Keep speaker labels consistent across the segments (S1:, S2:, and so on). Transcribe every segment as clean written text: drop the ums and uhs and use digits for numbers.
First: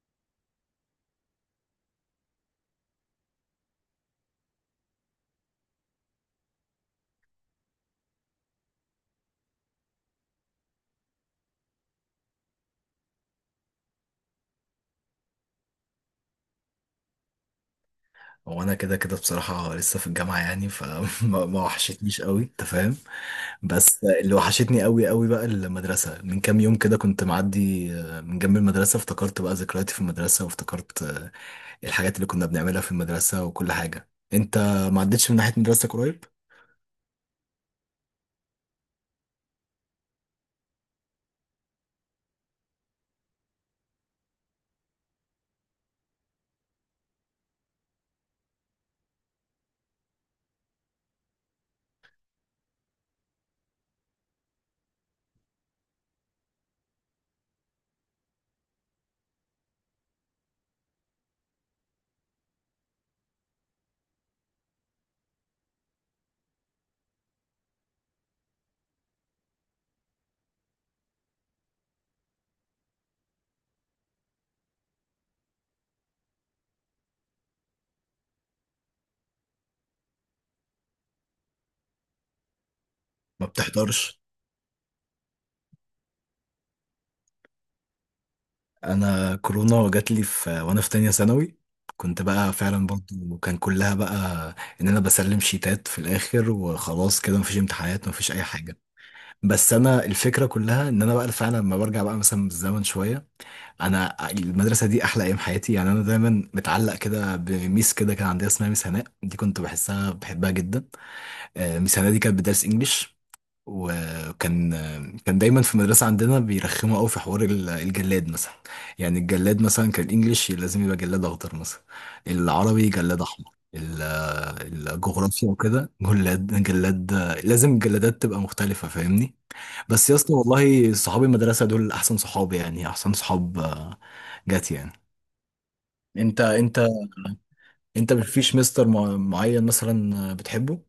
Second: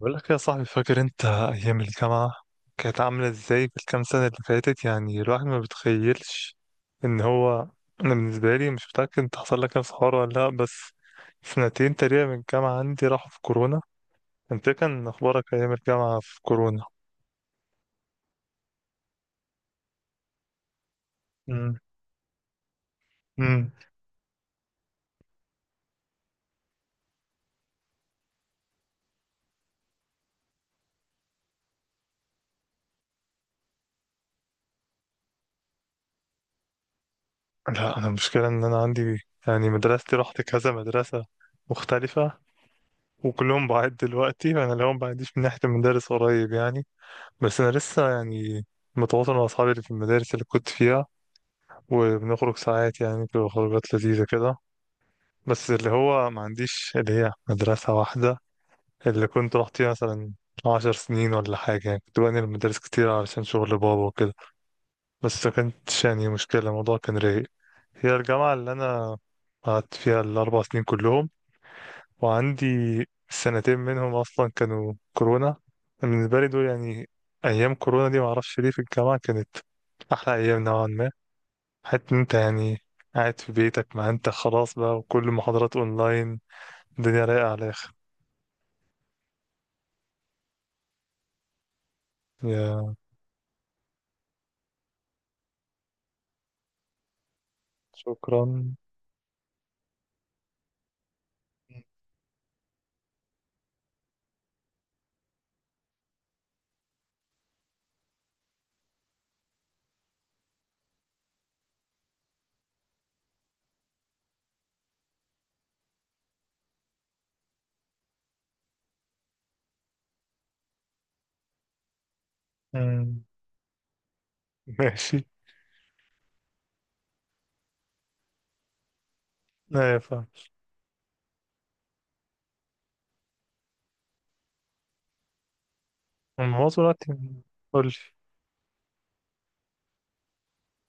S1: بقول لك يا صاحبي، فاكر انت ايام الجامعه كانت عامله ازاي في الكام سنه اللي فاتت؟ يعني الواحد ما بيتخيلش ان هو انا بالنسبه لي مش متاكد انت حصل لك نفس الحوار ولا لا، بس سنتين تقريبا من الجامعه عندي راحوا في كورونا. انت إيه كان اخبارك ايام الجامعه في كورونا؟
S2: هو انا كده كده بصراحه لسه في الجامعه، يعني فما ما
S1: امم.
S2: وحشتنيش قوي، انت فاهم.
S1: امم.
S2: بس اللي وحشتني قوي قوي بقى المدرسه. من كام يوم كده كنت معدي من جنب المدرسه، افتكرت بقى ذكرياتي في المدرسه، وافتكرت الحاجات اللي كنا بنعملها في المدرسه وكل حاجه. انت ما عدتش من ناحيه مدرستك قريب؟
S1: لا، انا المشكله ان انا عندي، يعني مدرستي رحت كذا مدرسه مختلفه، وكلهم بعيد دلوقتي، وانا لهم بعيدش من ناحيه المدارس قريب يعني. بس انا لسه يعني متواصل مع اصحابي اللي في المدارس اللي كنت فيها، وبنخرج ساعات يعني، بتبقى خروجات لذيذه كده. بس اللي هو ما عنديش اللي هي مدرسه واحده اللي كنت رحت فيها مثلا 10 سنين ولا حاجه، يعني كنت بنقل المدارس كتير علشان شغل بابا وكده. بس ما كانتش يعني مشكله، الموضوع كان رايق. هي الجامعه اللي انا قعدت فيها الاربع سنين كلهم، وعندي سنتين منهم أصلا كانوا كورونا. بالنسبة لي دول يعني، أيام كورونا دي معرفش ليه في الجامعة كانت أحلى أيام نوعا ما. حتى إن أنت يعني قاعد
S2: ما
S1: في بيتك، ما
S2: بتحضرش.
S1: أنت خلاص بقى وكل المحاضرات أونلاين، الدنيا رايقة على الآخر.
S2: انا كورونا جات لي في وانا في تانية ثانوي. كنت بقى فعلا
S1: يا.
S2: برضه كان كلها بقى ان انا بسلم شيتات في الاخر وخلاص كده، مفيش امتحانات، مفيش اي
S1: شكرا.
S2: حاجه. بس انا الفكره كلها ان انا بقى فعلا لما برجع بقى مثلا بالزمن شويه، انا المدرسه دي احلى ايام حياتي. يعني انا دايما متعلق كده بميس كده، كان عندها، اسمها ميس هناء، دي كنت بحسها بحبها جدا. ميس هناء دي كانت بتدرس انجليش. وكان آه، كان دايما في المدرسه عندنا بيرخموا قوي في حوار الجلاد مثلا. يعني الجلاد مثلا، كان الانجليش لازم يبقى جلاد اخضر مثلا. العربي
S1: مم.
S2: جلاد احمر.
S1: ماشي.
S2: الجغرافيا وكده جلاد لازم الجلادات تبقى مختلفه، فاهمني؟
S1: لا يا،
S2: بس يا
S1: فاهم.
S2: اسطى، والله صحاب المدرسة دول احسن صحاب، يعني احسن صحاب. جات يعني. انت
S1: الموضوع
S2: انت
S1: دلوقتي. قول.
S2: انت، مفيش مستر معين مثلا بتحبه؟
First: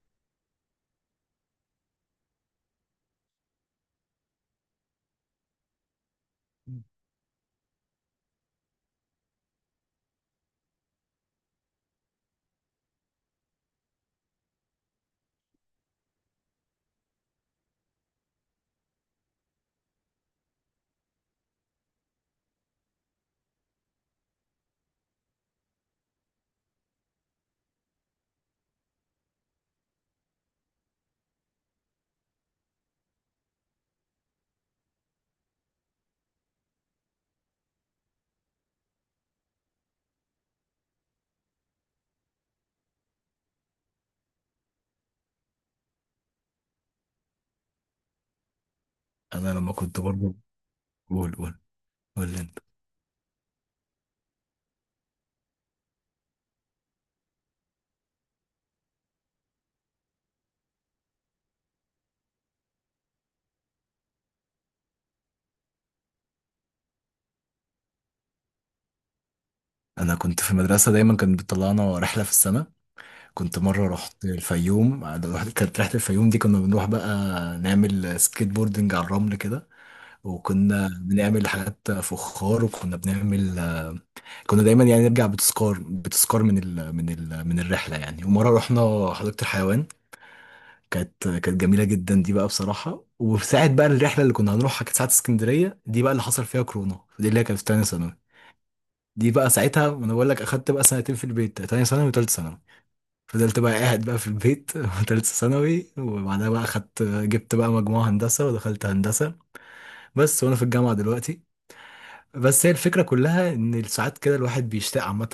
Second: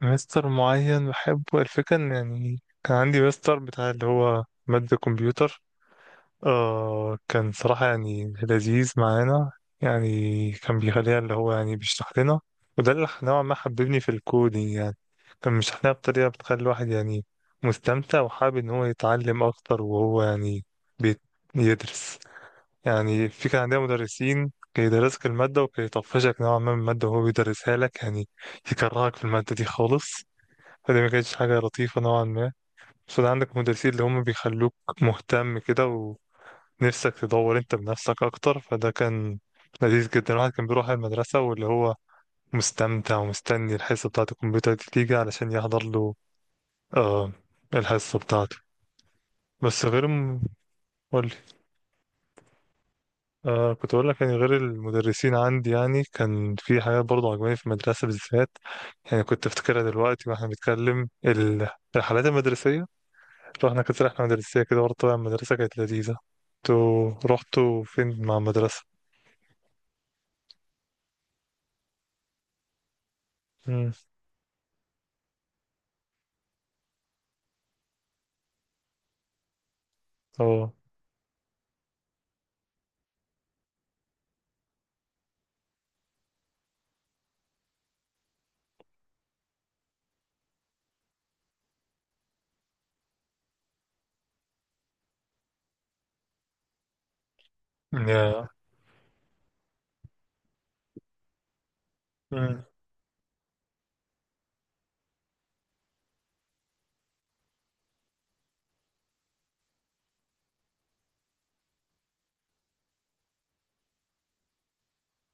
S1: مستر معين بحبه، الفكرة إن يعني كان عندي مستر بتاع اللي هو مادة كمبيوتر. آه، كان صراحة يعني لذيذ معانا. يعني كان بيخليها اللي هو يعني بيشرح لنا، وده اللي نوعا ما حببني في الكودينج يعني. كان بيشرح لنا بطريقة بتخلي الواحد يعني مستمتع، وحابب إن هو يتعلم أكتر وهو يعني بيت- بيدرس. يعني في كان عندنا مدرسين كان يدرسك المادة، وكان يطفشك نوعا ما من المادة وهو بيدرسها لك يعني، يكرهك في المادة دي خالص. فدي ما كانتش حاجة لطيفة نوعا ما. بس عندك مدرسين اللي هم بيخلوك مهتم كده، نفسك تدور انت بنفسك اكتر. فده كان لذيذ جدا، الواحد كان بيروح المدرسة واللي هو مستمتع، ومستني الحصة بتاعة الكمبيوتر دي تيجي علشان يحضر له آه الحصة بتاعته.
S2: انا لما
S1: بس
S2: كنت
S1: غير
S2: برضه،
S1: م... قولي.
S2: قول قول. قول لي انت.
S1: آه، كنت أقول لك يعني غير المدرسين عندي، يعني كان في حاجات برضه عجباني في المدرسة بالذات. يعني كنت أفتكرها دلوقتي وإحنا بنتكلم، الرحلات المدرسية. رحنا كانت رحلة مدرسية كده برضه، طبعا المدرسة كانت لذيذة. انتوا رحتوا فين مع المدرسة؟
S2: انا كنت في المدرسه، دايما كانت بتطلعنا رحله في السنه. كنت مره
S1: مم.
S2: رحت الفيوم، كانت رحله الفيوم دي كنا بنروح بقى نعمل سكيت بوردنج على الرمل كده.
S1: اه.
S2: وكنا بنعمل حاجات فخار، وكنا بنعمل... كنا دايما يعني نرجع بتذكار من الرحله يعني. ومره رحنا حديقه الحيوان، كانت جميله جدا دي بقى بصراحه. وساعه بقى الرحله اللي كنا هنروحها كانت ساعه اسكندريه، دي بقى اللي حصل فيها كورونا، دي اللي هي كانت في تانية ثانوي. دي بقى ساعتها، انا بقول لك، اخدت بقى سنتين في البيت، تانية ثانوي وتالتة ثانوي.
S1: مم.
S2: فضلت بقى قاعد بقى في البيت تالتة ثانوي. وبعدها بقى جبت بقى مجموعة هندسة ودخلت هندسة. بس وانا في الجامعة دلوقتي. بس هي الفكرة كلها إن ساعات كده الواحد بيشتاق عامة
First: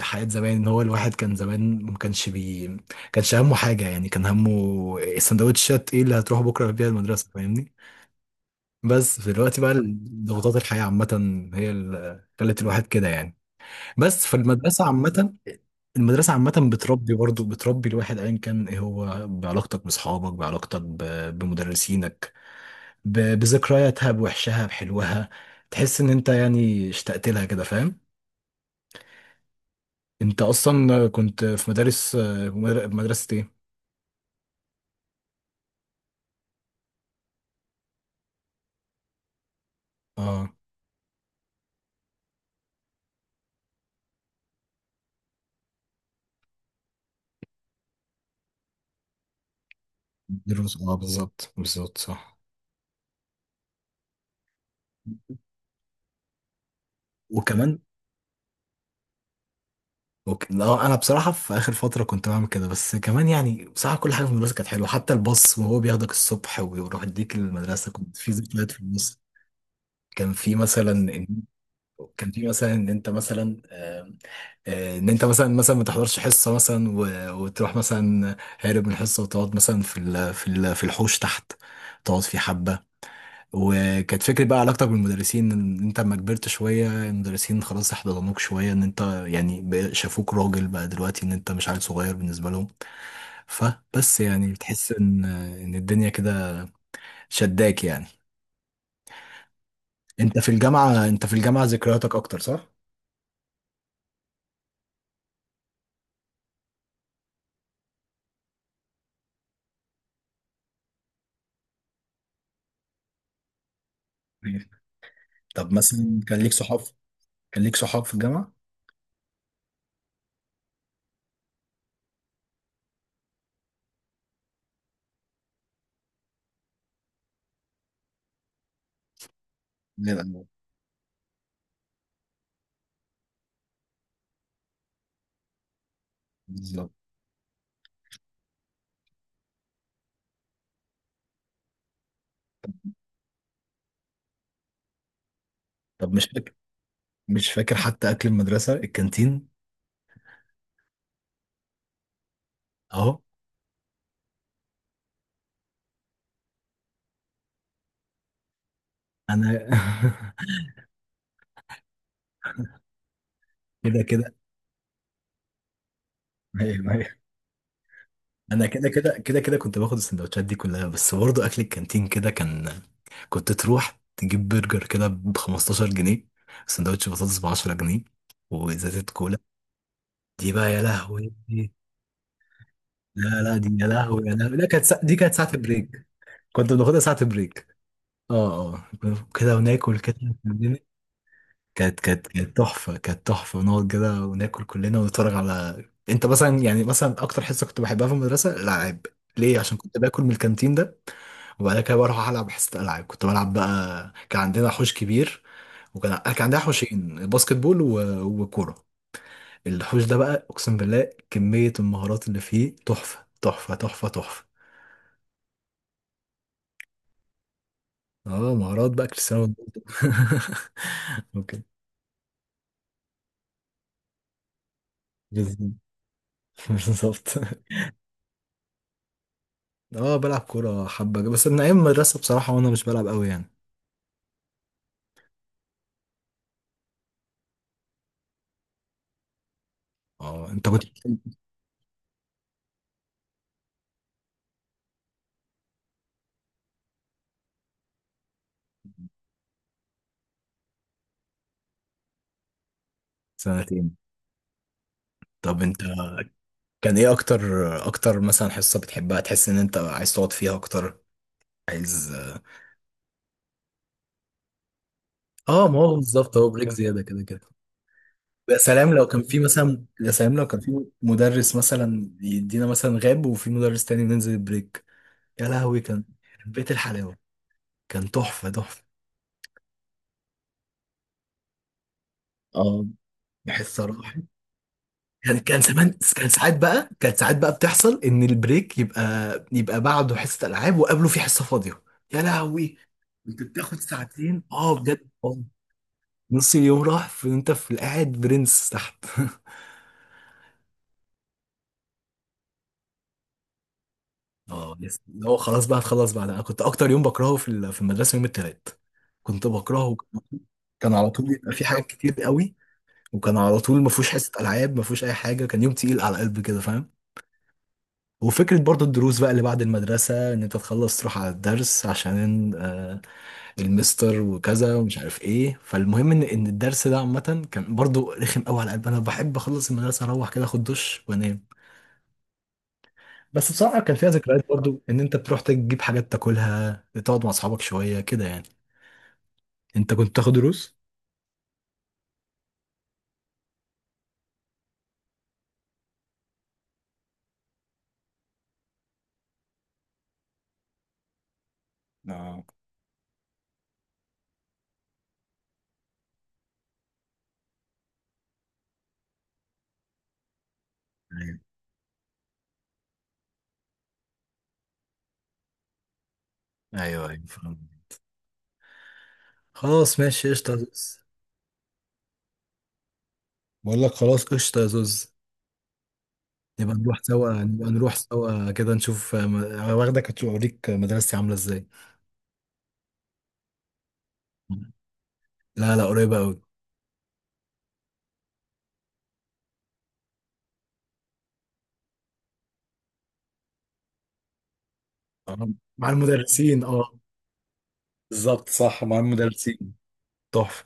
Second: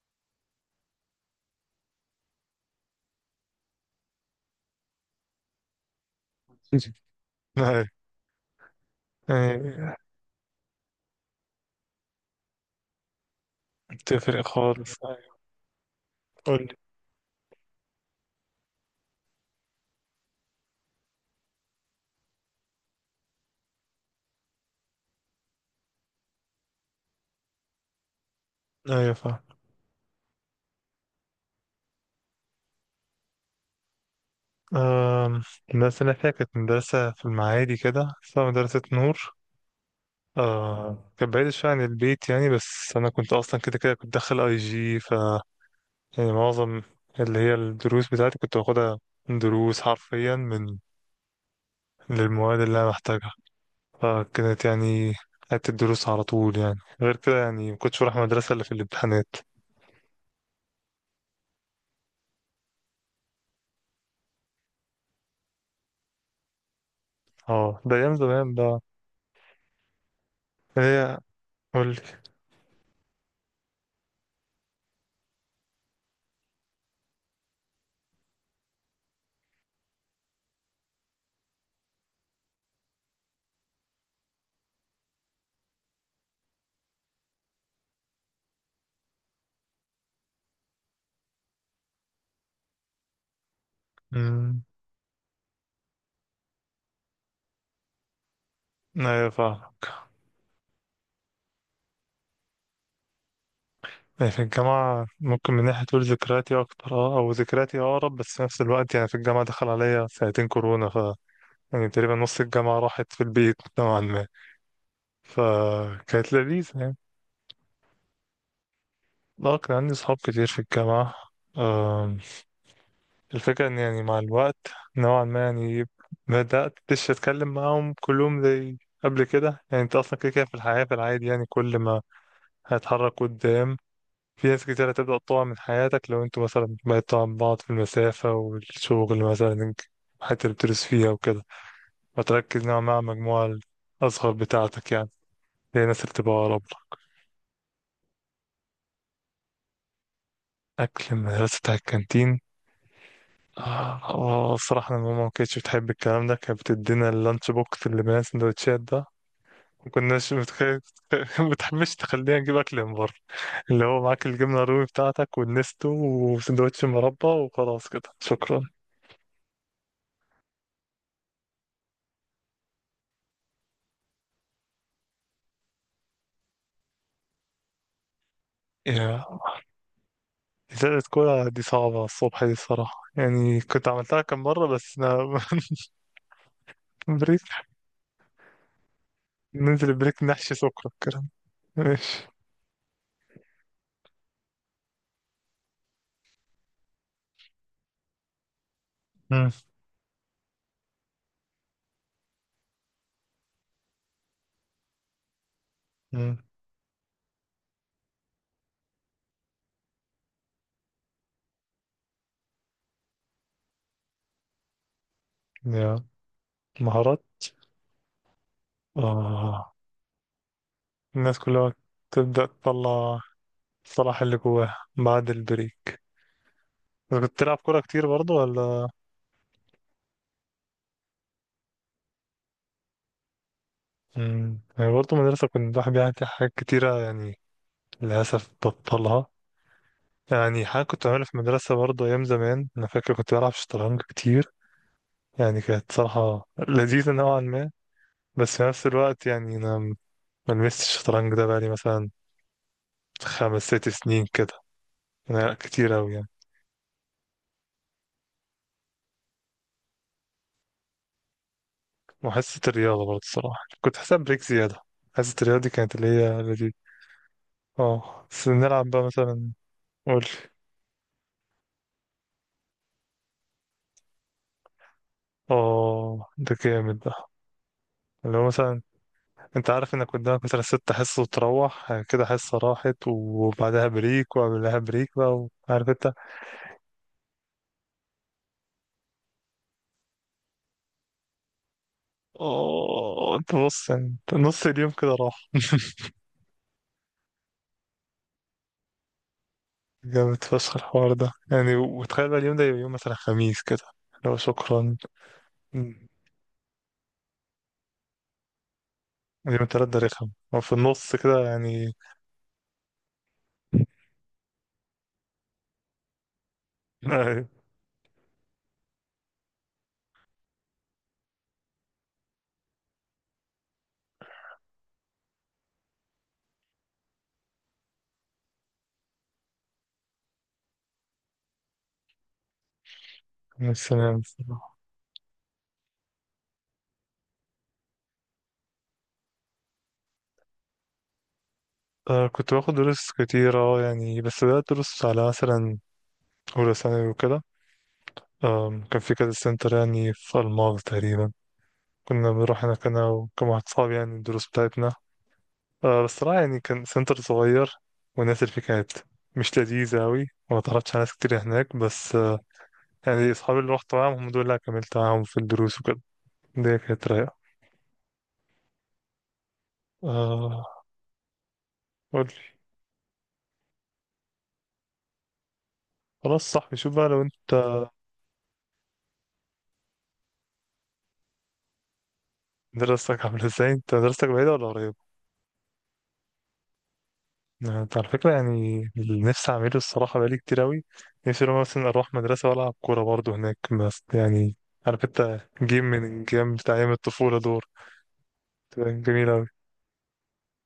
S2: لحياة زمان، إن هو الواحد كان زمان ما كانش كانش همه حاجة، يعني كان همه السندوتشات إيه اللي هتروح بكرة بيها المدرسة، فاهمني.
S1: أيوة.
S2: بس في الوقت بقى،
S1: أيوة،
S2: ضغوطات الحياة عامة، هي اللي خلت الواحد كده يعني. بس
S1: بتفرق
S2: فالمدرسة
S1: خالص.
S2: عامة،
S1: أيوة.
S2: المدرسة عامة
S1: قول
S2: بتربي برضه الواحد أيا كان إيه هو، بعلاقتك بأصحابك، بعلاقتك بمدرسينك، بذكرياتها، بوحشها، بحلوها. تحس إن أنت يعني اشتقت لها كده، فاهم.
S1: لي. أيوة، فاهم.
S2: انت اصلا كنت في مدارس، مدرسة ايه؟
S1: أم، المدرسة اللي أنا فيها كانت مدرسة في المعادي كده اسمها مدرسة نور.
S2: اه،
S1: أه، كانت بعيدة شوية عن البيت يعني، بس أنا كنت أصلا كده كده كنت داخل أي جي ف. يعني معظم اللي هي الدروس بتاعتي كنت باخدها دروس حرفيا
S2: دروس، اه بالظبط بالظبط صح.
S1: للمواد اللي أنا محتاجها. فكانت يعني قعدت الدروس على طول يعني، غير كده يعني
S2: وكمان،
S1: مكنتش بروح المدرسة إلا في الامتحانات.
S2: لا، انا بصراحة في اخر فترة كنت بعمل كده. بس كمان يعني بصراحة، كل حاجة في المدرسة كانت حلوة، حتى الباص وهو بياخدك الصبح ويروح يديك
S1: اه
S2: المدرسة،
S1: ده أيام
S2: كنت في
S1: زمان
S2: ذكريات
S1: بقى.
S2: في الباص. كان في مثلا
S1: هي. قولك.
S2: كان في مثلا ان انت مثلا، آم، ان انت مثلا ما تحضرش حصه مثلا، وتروح مثلا هارب من الحصه، وتقعد مثلا في الحوش تحت، تقعد في حبه. وكانت فكرة بقى علاقتك بالمدرسين، ان انت لما كبرت شوية، المدرسين خلاص احتضنوك شوية، ان انت يعني شافوك راجل بقى دلوقتي، ان انت مش عيل صغير بالنسبة لهم. فبس يعني
S1: امم.
S2: بتحس ان الدنيا كده شداك يعني.
S1: ايوه، فاهمك.
S2: انت في الجامعة ذكرياتك اكتر صح؟
S1: يعني في الجامعة ممكن من ناحية تقول ذكرياتي أكتر، اه، أو ذكرياتي أقرب، بس في نفس الوقت يعني في الجامعة دخل عليا سنتين كورونا، ف يعني تقريبا نص الجامعة راحت في البيت نوعا ما.
S2: أيوة. طب مثلا،
S1: فكانت
S2: كان ليك
S1: لذيذة
S2: صحاب؟
S1: يعني.
S2: كان ليك صحاب في الجامعة؟
S1: اه، كان عندي صحاب كتير في الجامعة. آم، الفكرة إن يعني مع الوقت نوعا ما يعني بدأت مش أتكلم معاهم كلهم زي قبل كده. يعني أنت
S2: زي
S1: أصلا كده كده
S2: الأول.
S1: في الحياة في العادي يعني كل ما هتحرك قدام، في ناس كتير هتبدأ تقع من حياتك لو انتوا مثلا
S2: بالظبط.
S1: بعدتوا عن بعض في المسافة، والشغل مثلا، الحتة اللي بتدرس فيها وكده. فتركز نوعا ما على المجموعة الأصغر بتاعتك يعني، هي الناس اللي
S2: طب مش
S1: بتبقى
S2: فاكر
S1: أقرب لك.
S2: مش فاكر حتى اكل المدرسة، الكانتين؟
S1: أكل المدرسة بتاع الكانتين.
S2: اهو.
S1: آه آه، الصراحة أنا ماما ما كانتش بتحب الكلام ده، كانت بتدينا اللانش بوكس اللي بين السندوتشات ده.
S2: انا
S1: ما كناش متخيل ما بتحبش تخلينا نجيب أكل من بره، اللي هو
S2: كده
S1: معاك
S2: كده.
S1: الجبنة الرومي بتاعتك والنستو وسندوتش
S2: ايوه، أيوه.
S1: مربى وخلاص كده شكرا.
S2: انا كده كده كده كده كنت باخد السندوتشات دي كلها. بس برضه اكل الكانتين كده كان، كنت تروح تجيب برجر كده ب 15 جنيه، سندوتش بطاطس ب 10 جنيه، وازازه كولا. دي بقى يا
S1: إزالة
S2: لهوي.
S1: كرة دي صعبة الصبح دي الصراحة،
S2: لا لا،
S1: يعني
S2: دي يا
S1: كنت عملتها
S2: لهوي يا
S1: كم
S2: لهوي،
S1: مرة
S2: لا كانت
S1: بس
S2: دي كانت
S1: أنا
S2: ساعه بريك. كنت بناخدها ساعه
S1: بريك.
S2: بريك. اه اه، كده
S1: ننزل
S2: وناكل كده.
S1: بريك نحشي سكر الكلام.
S2: كانت
S1: ماشي.
S2: كانت كانت تحفة كانت تحفة نقعد كده وناكل كلنا ونتفرج. على انت مثلا، يعني مثلا اكتر حصة كنت بحبها في المدرسة، الالعاب.
S1: مم.
S2: ليه؟ عشان كنت باكل من الكانتين ده، وبعد كده بروح العب حصة العاب. كنت بلعب بقى، كان عندنا حوش كبير. وكان
S1: مم.
S2: كان عندنا حوشين باسكت بول و... وكورة. الحوش ده بقى، اقسم بالله كمية المهارات اللي فيه تحفة تحفة تحفة تحفة.
S1: يا. مهارات.
S2: اه، مهارات بقى كريستيانو
S1: آه،
S2: رونالدو.
S1: الناس
S2: اوكي.
S1: كلها تبدأ تطلع الصلاح اللي جواها بعد
S2: بالظبط.
S1: البريك. بس كنت
S2: بالظبط.
S1: تلعب كورة كتير برضو ولا؟
S2: اه، بلعب كورة حبة بس من أيام المدرسة، بصراحة وأنا مش بلعب قوي يعني.
S1: مم. يعني برضو مدرسة، كنت الواحد بيعمل فيها حاجات كتيرة يعني، للأسف بطلها.
S2: اه،
S1: يعني
S2: أنت
S1: حاجة
S2: كنت...
S1: كنت بعملها في المدرسة برضو أيام زمان، أنا فاكر كنت بلعب شطرنج كتير، يعني كانت صراحة لذيذة نوعا ما. بس في نفس الوقت يعني أنا ما لمستش الشطرنج ده بقالي مثلا خمس ست
S2: سنتين.
S1: سنين كده. أنا،
S2: طب أنت،
S1: كتير أوي يعني.
S2: كان إيه أكتر، أكتر مثلا حصة بتحبها، تحس إن أنت عايز تقعد فيها أكتر؟ عايز...
S1: وحصة الرياضة برضه الصراحة كنت حاسب بريك زيادة. حصة الرياضة
S2: اه،
S1: دي
S2: ما
S1: كانت
S2: هو
S1: اللي
S2: بالظبط،
S1: هي
S2: هو بريك
S1: لذيذة.
S2: زيادة كده كده.
S1: اه بس نلعب بقى مثلا.
S2: يا
S1: قول.
S2: سلام لو كان في مدرس مثلا، يدينا مثلا غاب، وفي مدرس تاني ننزل البريك. يا لهوي، كان
S1: اه، ده
S2: بيت
S1: جامد ده.
S2: الحلاوة. كان
S1: اللي هو
S2: تحفة
S1: مثلا،
S2: تحفة.
S1: انت عارف انك قدامك مثلا 6 حصص، وتروح كده حصة
S2: اه
S1: راحت
S2: حصة
S1: وبعدها
S2: راحت.
S1: بريك وقبلها بريك
S2: كان
S1: بقى،
S2: كان
S1: وعارف
S2: زمان،
S1: انت.
S2: كان ساعات بقى بتحصل ان البريك يبقى بعده حصه العاب وقبله في حصه فاضيه. يا لهوي.
S1: اه
S2: انت
S1: انت
S2: بتاخد
S1: بص، يعني
S2: ساعتين،
S1: نص
S2: اه
S1: اليوم
S2: بجد
S1: كده
S2: آه.
S1: راح
S2: نص اليوم راح، في انت في قاعد برنس تحت.
S1: جامد فشخ الحوار ده يعني، وتخيل بقى اليوم ده يبقى يوم مثلا خميس كده. لو.
S2: اه
S1: شكرا.
S2: يس، اللي هو خلاص بقى
S1: مم.
S2: هتخلص بعد. انا كنت اكتر يوم بكرهه في المدرسه يوم التلات. كنت
S1: اليوم التلات
S2: بكرهه.
S1: ده رخم، هو في
S2: كان على
S1: النص
S2: طول
S1: كده
S2: يبقى في حاجات
S1: يعني.
S2: كتير قوي. وكان على طول ما فيهوش حصه العاب، ما فيهوش اي حاجه. كان يوم تقيل على قلبي كده، فاهم.
S1: أيوة.
S2: وفكرة برضو الدروس بقى اللي بعد المدرسة، إن أنت تخلص تروح على الدرس عشان المستر وكذا ومش عارف إيه. فالمهم إن الدرس ده عامة كان برضو رخم أوي على قلبي. أنا بحب أخلص المدرسة، أروح كده أخد دش وأنام. بس
S1: مش
S2: بصراحة كان فيها
S1: سلام
S2: ذكريات
S1: الصراحة.
S2: برضو، إن أنت بتروح تجيب حاجات تاكلها، تقعد مع أصحابك شوية كده يعني. أنت كنت تاخد دروس؟
S1: آه، كنت باخد دروس كتيرة يعني، بس بدأت دروس على مثلا أولى ثانوي وكده. كان في كذا سنتر يعني في ألماظ تقريبا، كنا
S2: اه،
S1: بنروح هناك أنا وكم واحد صاحبي يعني الدروس بتاعتنا. آه بس صراحة يعني كان سنتر صغير، والناس اللي فيه كانت مش لذيذة أوي، وما تعرفتش على ناس
S2: ايوه
S1: كتير هناك. بس يعني أصحابي اللي رحت معاهم هم دول اللي كملت معاهم في الدروس وكده. دي كانت
S2: ايوه أيوة،
S1: رايقة.
S2: فاهم. خلاص ماشي، قشطة يا
S1: آه.
S2: زوز.
S1: قولي.
S2: بقول لك خلاص، قشطة يا زوز.
S1: خلاص
S2: نبقى
S1: صاحبي، شوف
S2: نروح
S1: بقى لو
S2: سوا
S1: أنت.
S2: نبقى نروح سوا كده نشوف، واخدك هتشوف، اوريك مدرستي عامله ازاي.
S1: دراستك عاملة ازاي؟ أنت دراستك بعيدة ولا قريبة؟
S2: لا لا، قريبه قوي.
S1: آه، أنت على فكرة يعني اللي نفسي أعمله الصراحة بقالي كتير أوي. نفسي لو مثلا أروح مدرسة وألعب كورة برضه هناك، بس يعني عارف أنت جيم
S2: مع
S1: من الجيم
S2: المدرسين،
S1: بتاع أيام
S2: اه.
S1: الطفولة دول،
S2: بالظبط صح،
S1: تبقى
S2: مع
S1: جميلة أوي.
S2: المدرسين. تحفه.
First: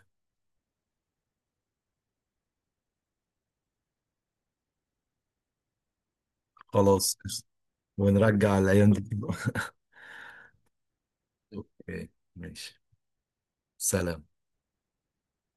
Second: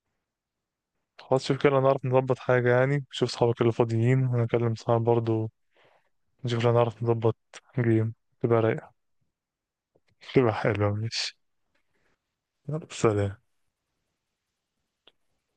S1: خلاص، شوف كده نعرف نظبط حاجة يعني، شوف صحابك اللي فاضيين وأنا أكلم صحابي برضه، نشوف لو نعرف
S2: خلاص.
S1: نظبط جيم
S2: ونرجع
S1: تبقى
S2: الايام
S1: رايقة،
S2: دي.
S1: تبقى حلوة. ماشي.
S2: اوكي. ماشي.
S1: يلا سلام.
S2: سلام.